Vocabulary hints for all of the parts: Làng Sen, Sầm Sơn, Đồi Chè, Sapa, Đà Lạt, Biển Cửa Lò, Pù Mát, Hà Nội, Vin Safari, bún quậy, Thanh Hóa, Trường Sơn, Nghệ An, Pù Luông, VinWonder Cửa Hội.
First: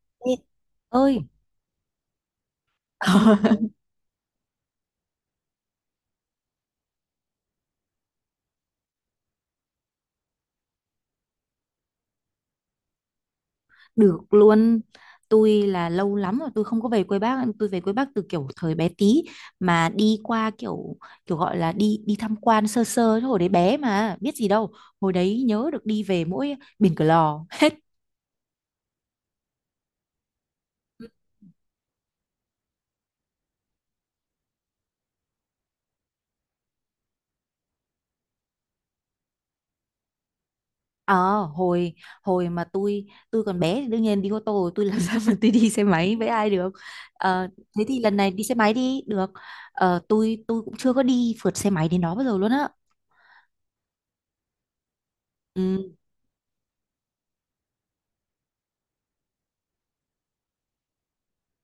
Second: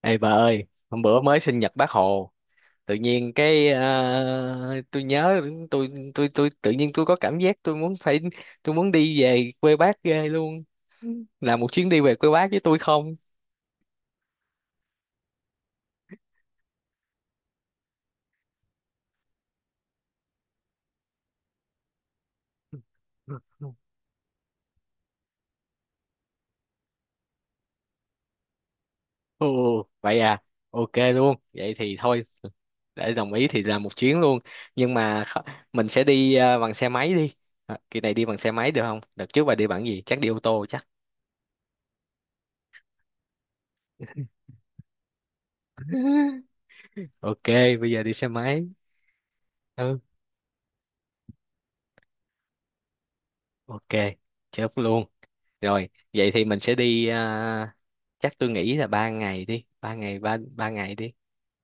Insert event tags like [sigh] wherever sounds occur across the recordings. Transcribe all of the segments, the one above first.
Ê bà Nhi- ơi, hôm ơi bữa mới sinh nhật bác Hồ, tự nhiên [laughs] tôi nhớ tôi tự nhiên tôi có cảm giác tôi muốn phải tôi muốn đi về quê bác ghê luôn. Là một chuyến đi về quê bác với tôi không? được luôn. Tôi lâu lắm rồi tôi không có về quê bác. Tôi về quê bác từ kiểu thời bé tí mà đi qua kiểu, gọi là đi đi tham quan sơ sơ chứ hồi đấy bé mà biết gì đâu. Hồi đấy nhớ được đi về mỗi Biển Cửa Lò. Ồ, vậy à, ok [laughs] luôn. Vậy thì thôi, để đồng ý thì làm một chuyến luôn. Nhưng mà kh- mình sẽ đi bằng xe máy đi. À, kỳ này đi bằng xe máy được không? Đợt trước bà đi bằng gì? Chắc đi ô tô chắc. ờ hồi Hồi mà tôi còn bé thì đương nhiên đi ô tô rồi, tôi làm [laughs] sao mà tôi đi xe máy với [laughs] ai được. Ok, Ờ, thế bây thì giờ đi lần xe này đi xe máy. máy đi được. Ừ, Ờ, tôi cũng chưa có đi phượt xe máy đến đó bao giờ luôn á. ok, chốt luôn. Rồi, Ừ. vậy thì mình sẽ chắc tôi nghĩ là ba ngày đi, ba ngày đi.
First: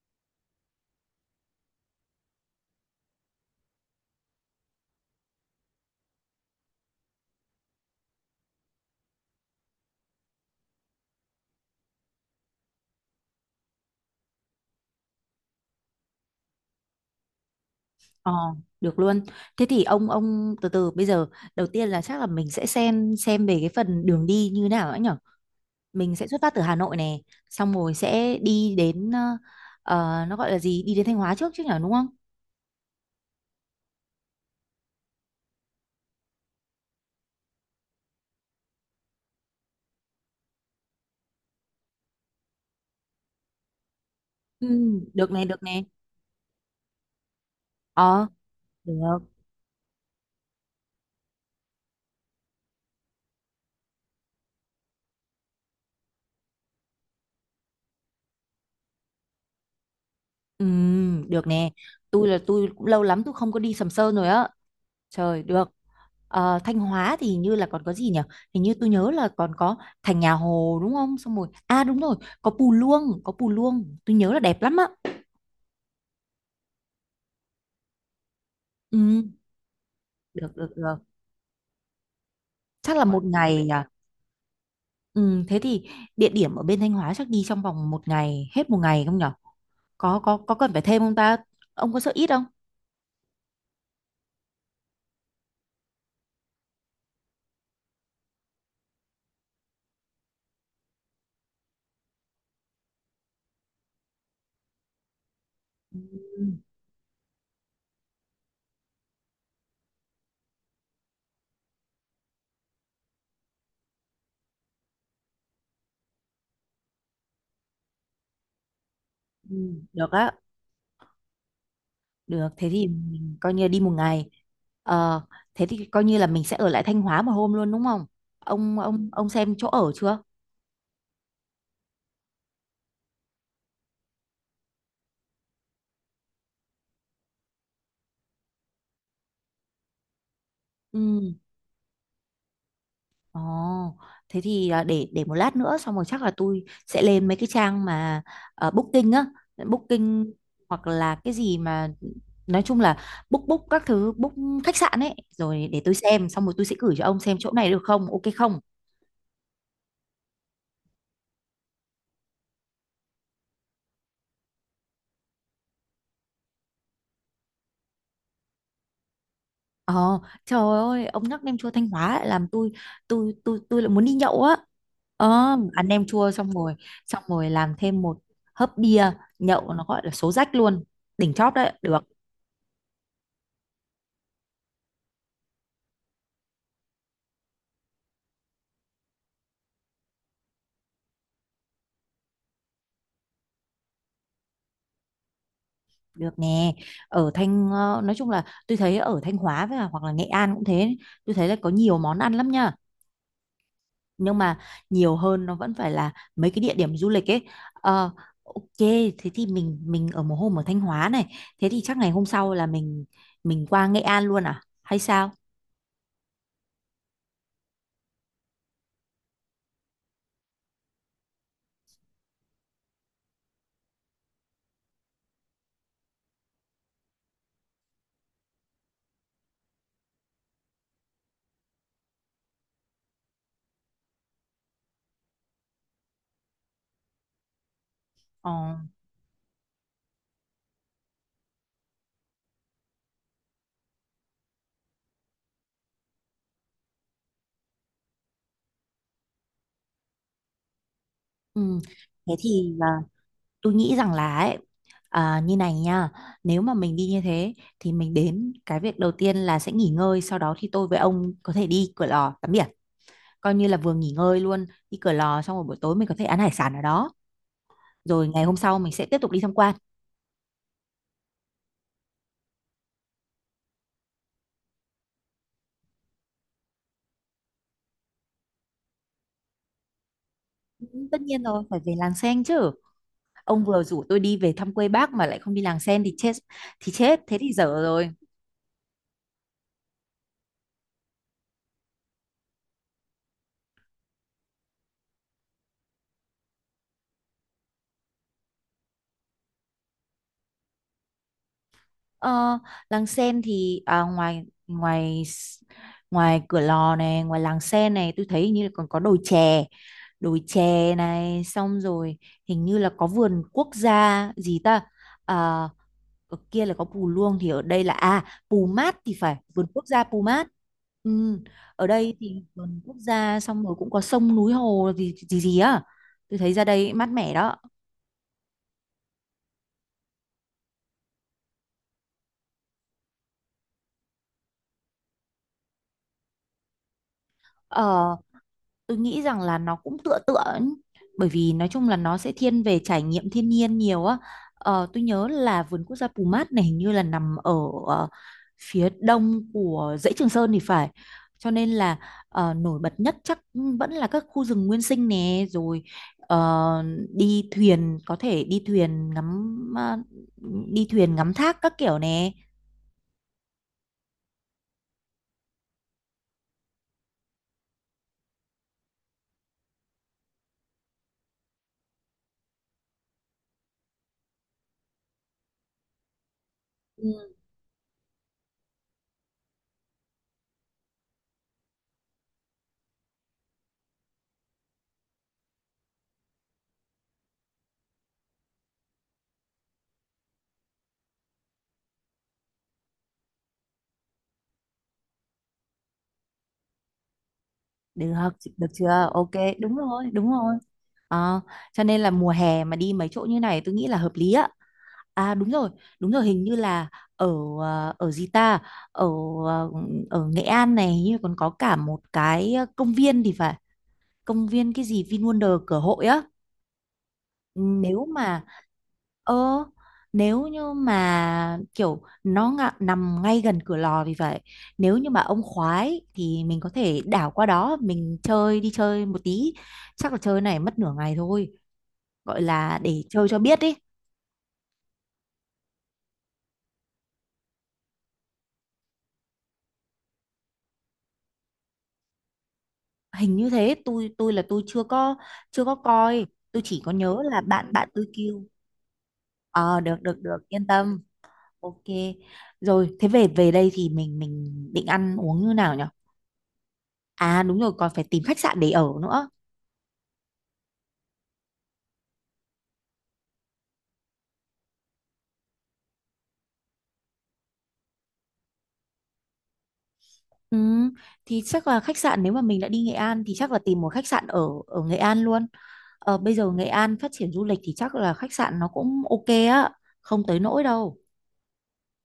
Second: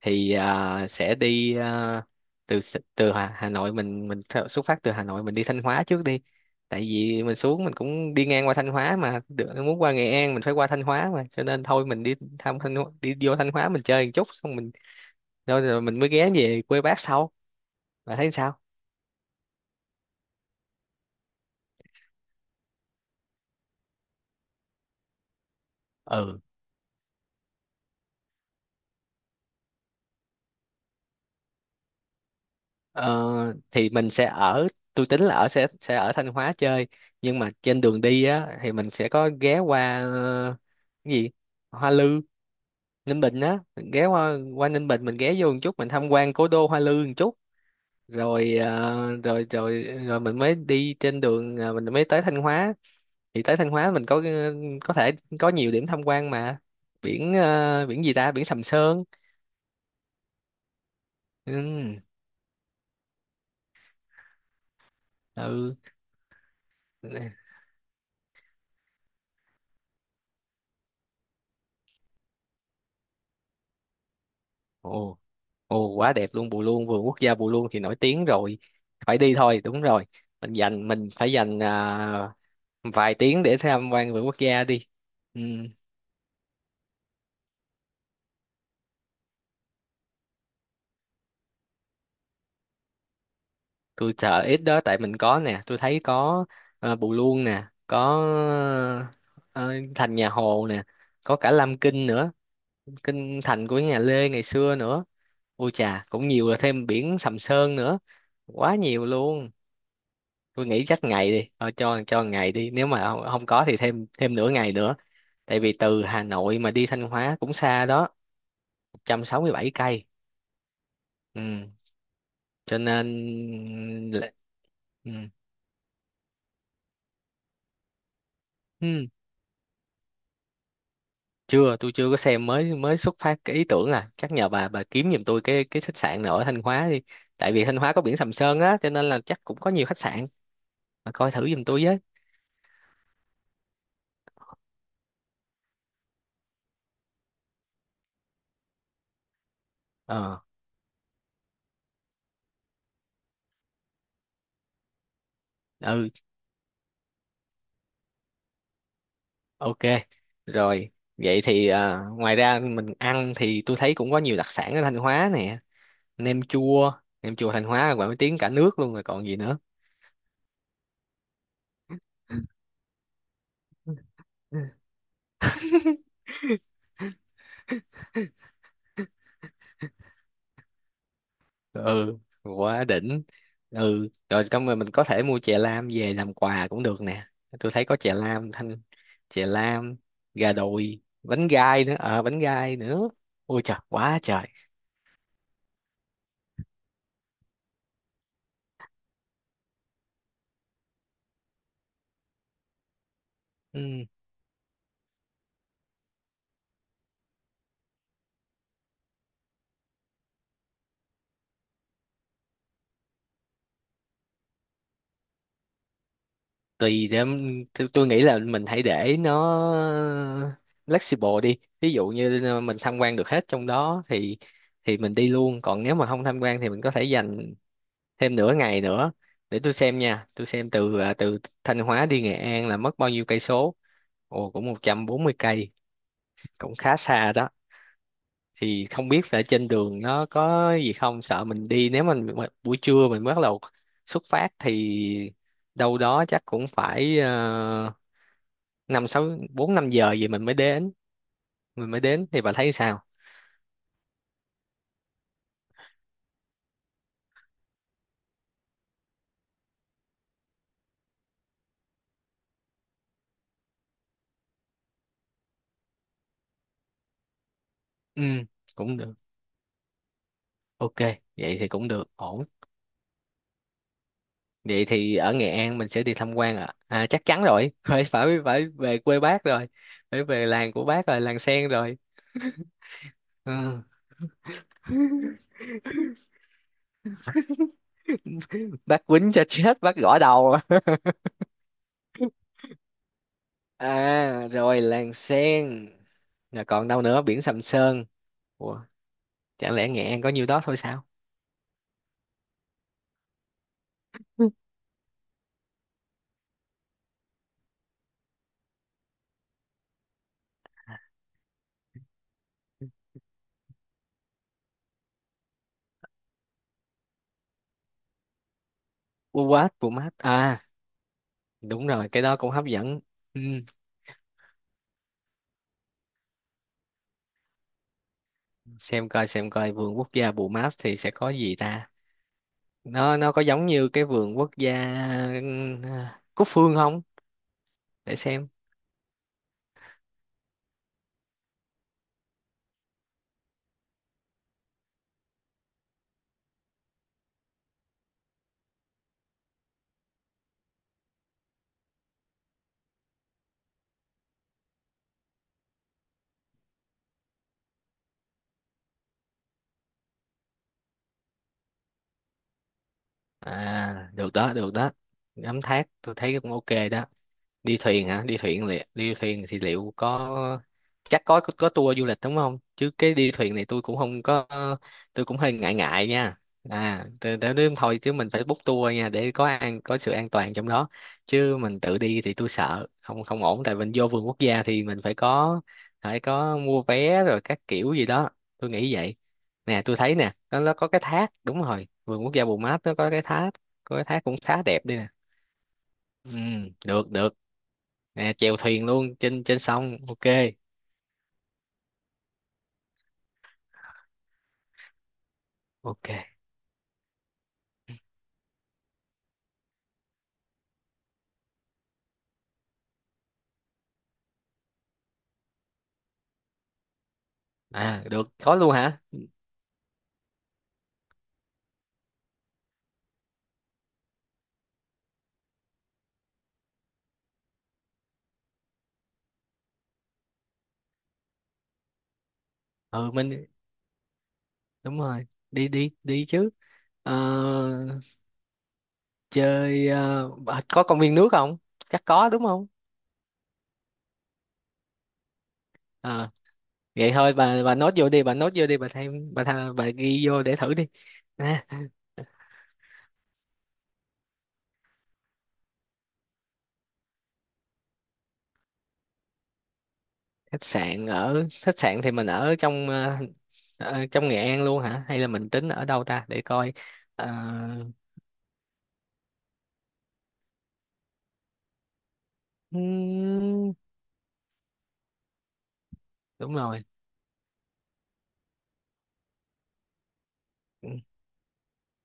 Sẽ từ S- từ Hà, Hà Nội xuất phát từ Hà Nội mình đi Thanh Hóa trước đi. Tại vì mình xuống mình cũng đi ngang qua Thanh Hóa mà được, muốn qua Nghệ An mình phải qua Thanh Hóa mà, cho nên thôi mình đi thăm đi vô Thanh Hóa mình chơi một chút xong mình rồi, rồi mình mới ghé về quê bác sau. Bạn thấy Ờ, sao? được luôn. Thế thì ông từ từ bây giờ đầu tiên là chắc là mình sẽ xem về cái phần đường đi như nào ấy nhở. Mình sẽ Ừ. xuất phát từ Hà Nội này, xong rồi sẽ đi đến, nó gọi là gì? Đi đến Thanh Hóa trước chứ nhở, đúng không? Ờ, thì mình sẽ ở tôi tính là ở sẽ ở Thanh Hóa chơi nhưng mà trên đường đi á thì mình sẽ có ghé qua cái gì Hoa Lư Ninh Bình á ghé qua Ừ, qua Ninh Bình mình được ghé này, vô một được chút này. mình tham quan cố đô Hoa Lư một chút Ờ, rồi ờ, được. rồi rồi rồi mình mới đi trên đường, mình mới tới Thanh Hóa thì tới Thanh Hóa mình có thể có nhiều điểm tham quan mà biển gì ta biển Sầm Sơn Ừ, được nè. ừ, Tôi là tôi cũng lâu lắm tôi không có đi Sầm Sơn rồi á. Trời được. ừ. Ờ, Thanh Hóa thì hình như là còn có gì nhỉ? Hình như tôi nhớ là còn có thành nhà Hồ đúng không? Xong rồi. À đúng rồi, có Pù Luông, có Pù Luông. Tôi nhớ là đẹp lắm á. Ồ, Ồ quá đẹp luôn Bù Luông, vườn quốc gia Bù Luông thì nổi tiếng rồi, phải Ừ, đi thôi, đúng rồi. Mình được được dành được. mình phải dành Chắc là vài một tiếng để ngày à? tham quan vườn quốc gia đi. Ừ, Ừ, thế thì địa điểm ở bên Thanh Hóa chắc đi trong vòng một ngày, hết một ngày không nhỉ? Có cần phải thêm không ta? Ông có sợ ít không? tôi sợ ít đó tại mình có nè, tôi thấy có Bù Luông nè, có ờ, thành nhà Hồ nè, có cả Lam Kinh nữa, kinh thành của nhà Lê ngày xưa nữa. Ôi Ừ, chà cũng nhiều, là thêm biển Sầm Sơn nữa, quá nhiều luôn. Tôi nghĩ chắc ngày đi thôi, cho ngày đi, nếu mà không, không có thì thêm thêm nửa ngày nữa. Tại vì từ Hà Nội mà đi Thanh Hóa cũng xa đó, ừ, 167 cây. được á. Ừ. Được, thế Cho thì nên mình coi như đi một ngày. là- ừ. Ờ, thế thì coi như là mình sẽ ở lại Thanh Hóa một hôm luôn đúng không? Ông Ừ. ông ông xem chỗ ở chưa? Chưa, tôi chưa có xem, mới mới xuất phát cái ý tưởng à, chắc nhờ bà kiếm giùm tôi cái khách sạn nào ở Thanh Hóa đi. Tại vì Thanh Hóa có biển Sầm Sơn á cho nên là chắc cũng có nhiều khách sạn. Bà coi Ừ. thử giùm tôi với. Ồ, thế thì, để một lát nữa xong rồi chắc là tôi sẽ lên mấy cái trang mà, booking á, booking Ờ hoặc là cái gì mà nói chung là book book các thứ book khách sạn ấy rồi để tôi ừ xem xong rồi tôi sẽ gửi cho ông xem chỗ này được không? Ok không? Ok, rồi vậy thì ngoài ra mình ăn thì tôi thấy cũng có nhiều đặc sản ở Thanh Hóa nè, nem chua, nem chua Thanh Hóa là nổi tiếng cả nước luôn rồi còn gì nữa. Ờ, trời ơi, ông nhắc nem chua Thanh Hóa lại làm tôi, tôi lại muốn đi [laughs] nhậu á. Ờ, ăn nem chua xong rồi làm thêm một hớp bia, nhậu nó gọi là số rách luôn, đỉnh chóp đấy, được, Ừ, quá đỉnh. Ừ, rồi xong rồi mình có thể mua chè lam về làm quà cũng được nè. Tôi thấy có chè lam Thanh, chè lam, gà đùi, bánh gai nữa, ờ bánh gai nữa. Ôi trời, quá trời. được nè. Ở Thanh, nói chung là tôi thấy ở Thanh Hóa với cả hoặc là Nghệ An cũng thế, tôi thấy là có nhiều món ăn lắm nha. Ừ. Nhưng mà nhiều hơn nó vẫn phải là mấy cái địa điểm du lịch ấy. Ờ, ok, thế thì mình ở một hôm ở Thanh Hóa này, thế thì chắc ngày hôm sau là mình qua Nghệ An luôn à hay sao? Tùy tôi nghĩ là mình hãy để nó flexible đi, ví dụ như mình tham quan được hết trong đó thì mình đi luôn, còn nếu mà không tham quan thì mình có thể dành thêm nửa ngày nữa. Để tôi xem nha, tôi xem từ Thanh Hóa đi Nghệ An là mất bao nhiêu cây số. Ồ cũng 140 cây, cũng khá xa đó. ờ, Thì không biết là trên đường nó có gì không, sợ mình đi nếu mình mà buổi trưa mình bắt đầu xuất phát thì đâu đó chắc cũng phải năm sáu bốn năm giờ gì mình mới đến, ừ. mình mới đến Thế thì bà thấy thì, sao. tôi nghĩ rằng là ấy, à, như này nha, nếu mà mình đi như thế thì mình đến cái việc đầu tiên là sẽ nghỉ ngơi, sau đó thì tôi với ông có thể đi Cửa Lò tắm biển, coi như là vừa nghỉ ngơi luôn. Đi Cửa Lò xong rồi buổi tối mình có thể ăn hải sản ở đó, Ừ rồi ngày hôm sau mình cũng sẽ được, tiếp tục đi tham quan. ok, vậy thì cũng được ổn. Vậy thì ở Nghệ An mình sẽ đi tham quan ạ à? Chắc chắn rồi [laughs] phải phải phải về quê bác rồi, phải về làng của Ừ, bác tất rồi, làng nhiên rồi, sen phải về rồi. làng sen chứ. Ông vừa Ừ. rủ tôi đi về thăm quê bác mà lại [laughs] không đi làng sen thì chết, thì chết, thế thì dở rồi. Bác quýnh cho chết, bác gõ đầu. À rồi làng sen, rồi còn đâu nữa, biển Sầm Sơn. Ủa, chẳng lẽ Nghệ An có nhiêu đó thôi sao. Ờ, làng sen thì, ngoài [laughs] ngoài s- ngoài cửa lò này, ngoài làng sen này tôi thấy hình như là còn có đồi chè. Đồi chè này xong rồi hình như Ừ. là có vườn quốc gia gì ta? À, ở kia là có Pù Luông thì ở đây là, Pù Mát thì phải, vườn What quốc gia Pumat Pù Mát. à, Ừ. đúng Ở rồi, đây cái đó thì cũng hấp vườn quốc dẫn. gia Ừ. xong rồi cũng có sông núi hồ gì gì, gì á. Tôi thấy ra đây mát mẻ đó. Xem coi, xem coi vườn quốc gia Bumat thì sẽ có gì ta, nó có giống như cái vườn quốc gia ừm, Cúc Phương không, ờ để xem. tôi nghĩ rằng là nó cũng tựa tựa ấy. Bởi vì nói chung là nó sẽ thiên về trải nghiệm thiên nhiên nhiều á. Ờ, tôi nhớ là vườn quốc gia Pù Mát này hình như là nằm ở, ờ, phía đông của dãy Trường Sơn thì phải, cho nên là, nổi bật nhất chắc vẫn là các khu rừng nguyên sinh nè rồi, ờ, đi thuyền có thể đi thuyền ngắm, đi thuyền ngắm thác các kiểu nè. À được đó, được đó, ngắm thác tôi thấy cũng ok đó. Đi thuyền hả, đi thuyền liệu, đi thuyền thì liệu có, chắc có tour du lịch đúng không, chứ cái đi thuyền này tôi cũng không có, tôi cũng hơi ngại ngại nha. À để thôi, chứ mình phải book tour nha để có an có sự an toàn trong đó, chứ mình tự đi thì tôi sợ không không ổn, tại mình vô vườn quốc gia thì mình phải có mua vé rồi các kiểu gì đó, tôi nghĩ vậy. Nè tôi thấy nè nó có cái thác, đúng rồi, vườn quốc gia Bù Mát nó có cái thác, có cái thác cũng khá đẹp đây nè. Ừ, được được Được, nè, chèo được thuyền chưa? luôn Ok, trên trên đúng sông, rồi, ok đúng rồi. Ờ, cho nên là mùa hè mà đi mấy chỗ như này tôi nghĩ là hợp lý á. À ok. đúng rồi, hình như là ở, ờ, ở gì ta? Ở ờ, ở Nghệ An này hình như còn có cả một cái, công viên thì phải. Công viên cái gì VinWonder Cửa Hội á. Ừ. À Nếu được, mà, có luôn hả. ơ, nếu như mà kiểu nó nằm ngay gần cửa lò vì vậy, nếu như mà ông khoái thì mình có thể đảo qua đó mình chơi, đi chơi một tí, chắc là chơi này mất nửa ngày thôi, gọi là để Ừ chơi cho mình biết đi. đúng rồi, đi đi đi chứ. Ờ, có công viên nước không, chắc có đúng không. Hình như thế, tôi chưa có, chưa có coi. Ờ, Tôi chỉ có vậy nhớ thôi là bà bạn bà bạn nốt tôi vô đi, bà kêu. nốt vô đi, bà thêm Ờ, bà được được ghi vô được để yên thử đi. tâm. Nè, Ok, rồi thế về về đây thì mình định ăn uống như nào nhỉ? À đúng rồi, còn phải tìm khách sạn để ở nữa. khách sạn, ở khách sạn thì mình ở trong trong Nghệ An luôn hả, hay là mình tính ở đâu ta, để coi. Ờ, Ừ, thì chắc là khách sạn nếu mà mình đã đi Nghệ An thì chắc là ừm, tìm một khách sạn ở ở Nghệ An luôn. Ờ, bây giờ đúng Nghệ rồi, An phát triển du lịch thì chắc là khách sạn nó cũng ok á, không tới nỗi đâu.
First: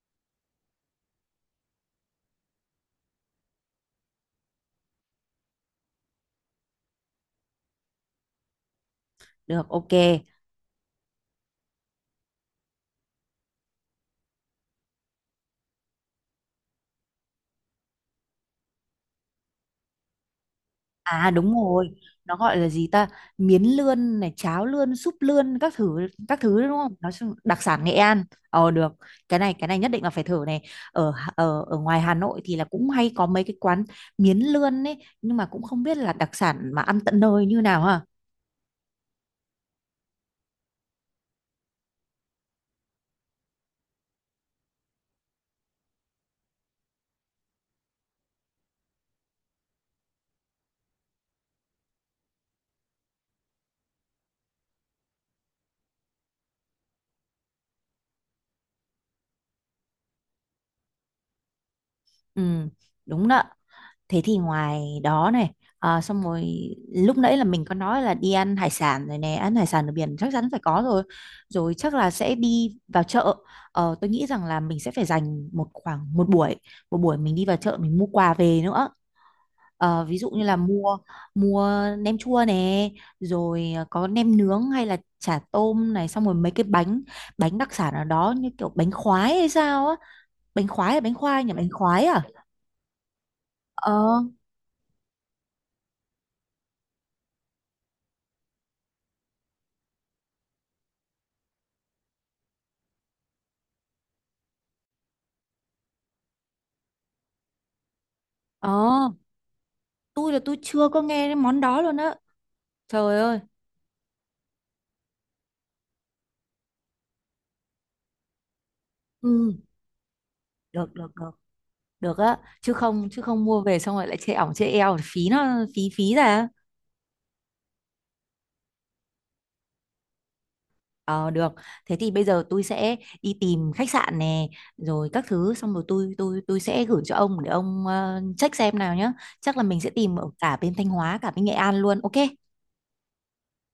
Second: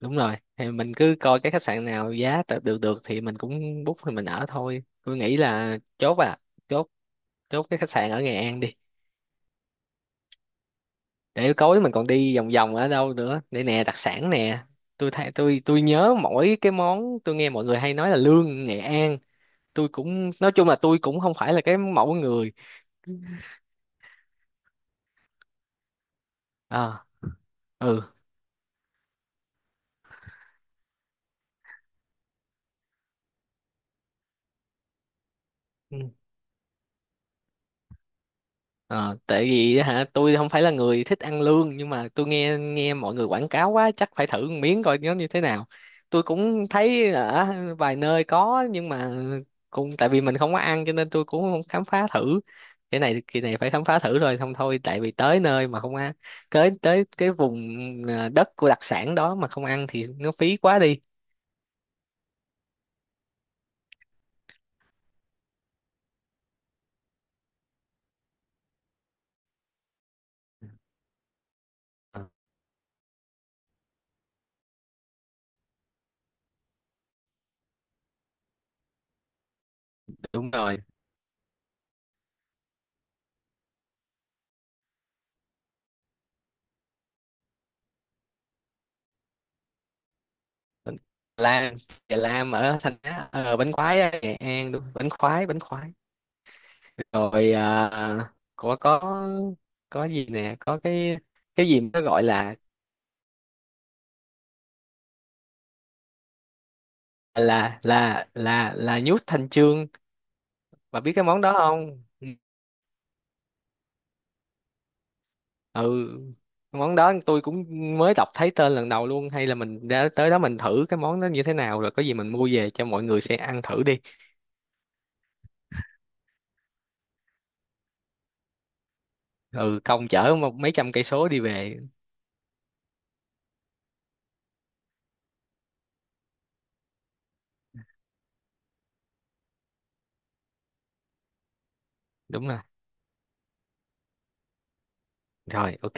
đúng rồi, thì mình cứ coi cái khách sạn nào giá tạm được được thì mình cũng book thì mình ở thôi, tôi nghĩ là chốt, chốt cái khách sạn ở Nghệ An đi. Được, ok. Để tối mình còn đi vòng vòng ở đâu nữa, để nè đặc sản nè, tôi thấy tôi nhớ mỗi cái món tôi nghe mọi người hay nói là lương Nghệ An, tôi cũng nói chung là tôi cũng À không phải đúng là cái rồi, mẫu nó người gọi là gì ta? Miến lươn này, cháo lươn, súp lươn các thứ, các thứ đúng không? à. Nó đặc sản Nghệ Ừ. An. Ờ được, cái này nhất định là phải thử này. Ở ở ngoài Hà Nội thì là cũng hay có mấy cái quán miến lươn ấy, nhưng mà cũng không biết là đặc sản mà ăn tận nơi như nào ha. Ờ, tại vì á hả tôi không phải là người thích ăn lương, nhưng mà tôi nghe nghe mọi người quảng cáo quá chắc phải thử một miếng coi nó như thế nào. Tôi cũng thấy ở vài nơi có nhưng mà cũng tại vì mình không có ăn cho nên tôi cũng không khám phá thử. Cái này kỳ này phải khám phá thử rồi, không thôi tại vì tới nơi mà không ăn, tới tới cái vùng đất của đặc sản đó mà không ăn thì nó phí quá đi. Ừ, đúng đó. Thế thì ngoài đó này, à, xong rồi lúc nãy là mình có nói là đi ăn hải sản rồi nè, ăn hải sản ở biển chắc chắn phải có rồi. Rồi chắc là Ờ, sẽ đi vào chợ. Ờ, tôi nghĩ rằng là mình sẽ phải dành một khoảng một buổi mình đi vào chợ mình mua quà về nữa. Ờ, ví dụ như đúng là rồi, mua mua nem chua nè, rồi ờ, có nem nướng hay là chả tôm này, xong rồi mấy cái bánh bánh đặc sản ở đó như kiểu bánh khoái hay sao á, bánh khoái hay bánh khoai nhỉ, bánh lam, khoái chè à? lam ở thành Á, bánh khoái á, Ờ. Nghệ An đúng, bánh khoái, bánh khoái rồi. Có có gì nè, có cái gì mà nó gọi là là nhút Thanh Chương, bà biết cái Ờ, món đó không. tôi là tôi chưa có nghe cái món đó luôn á. Trời ơi. Ừ món đó tôi cũng mới đọc thấy tên lần đầu luôn, hay là mình đã tới đó mình thử cái món đó như thế Ừ, nào rồi, có gì mình mua về cho mọi được người được sẽ được, ăn thử đi. được á, chứ không, chứ không mua về xong rồi lại chê ỏng chê eo, phí nó, phí phí ra. Ừ công chở một mấy trăm cây số đi về. Ờ được. Thế thì bây giờ tôi sẽ đi tìm khách sạn nè, rồi các thứ xong rồi tôi sẽ gửi cho ông để ông, check xem nào nhá. Chắc là mình sẽ tìm Đúng ở rồi, cả bên Thanh Hóa cả bên Nghệ An luôn. Ok. rồi ok.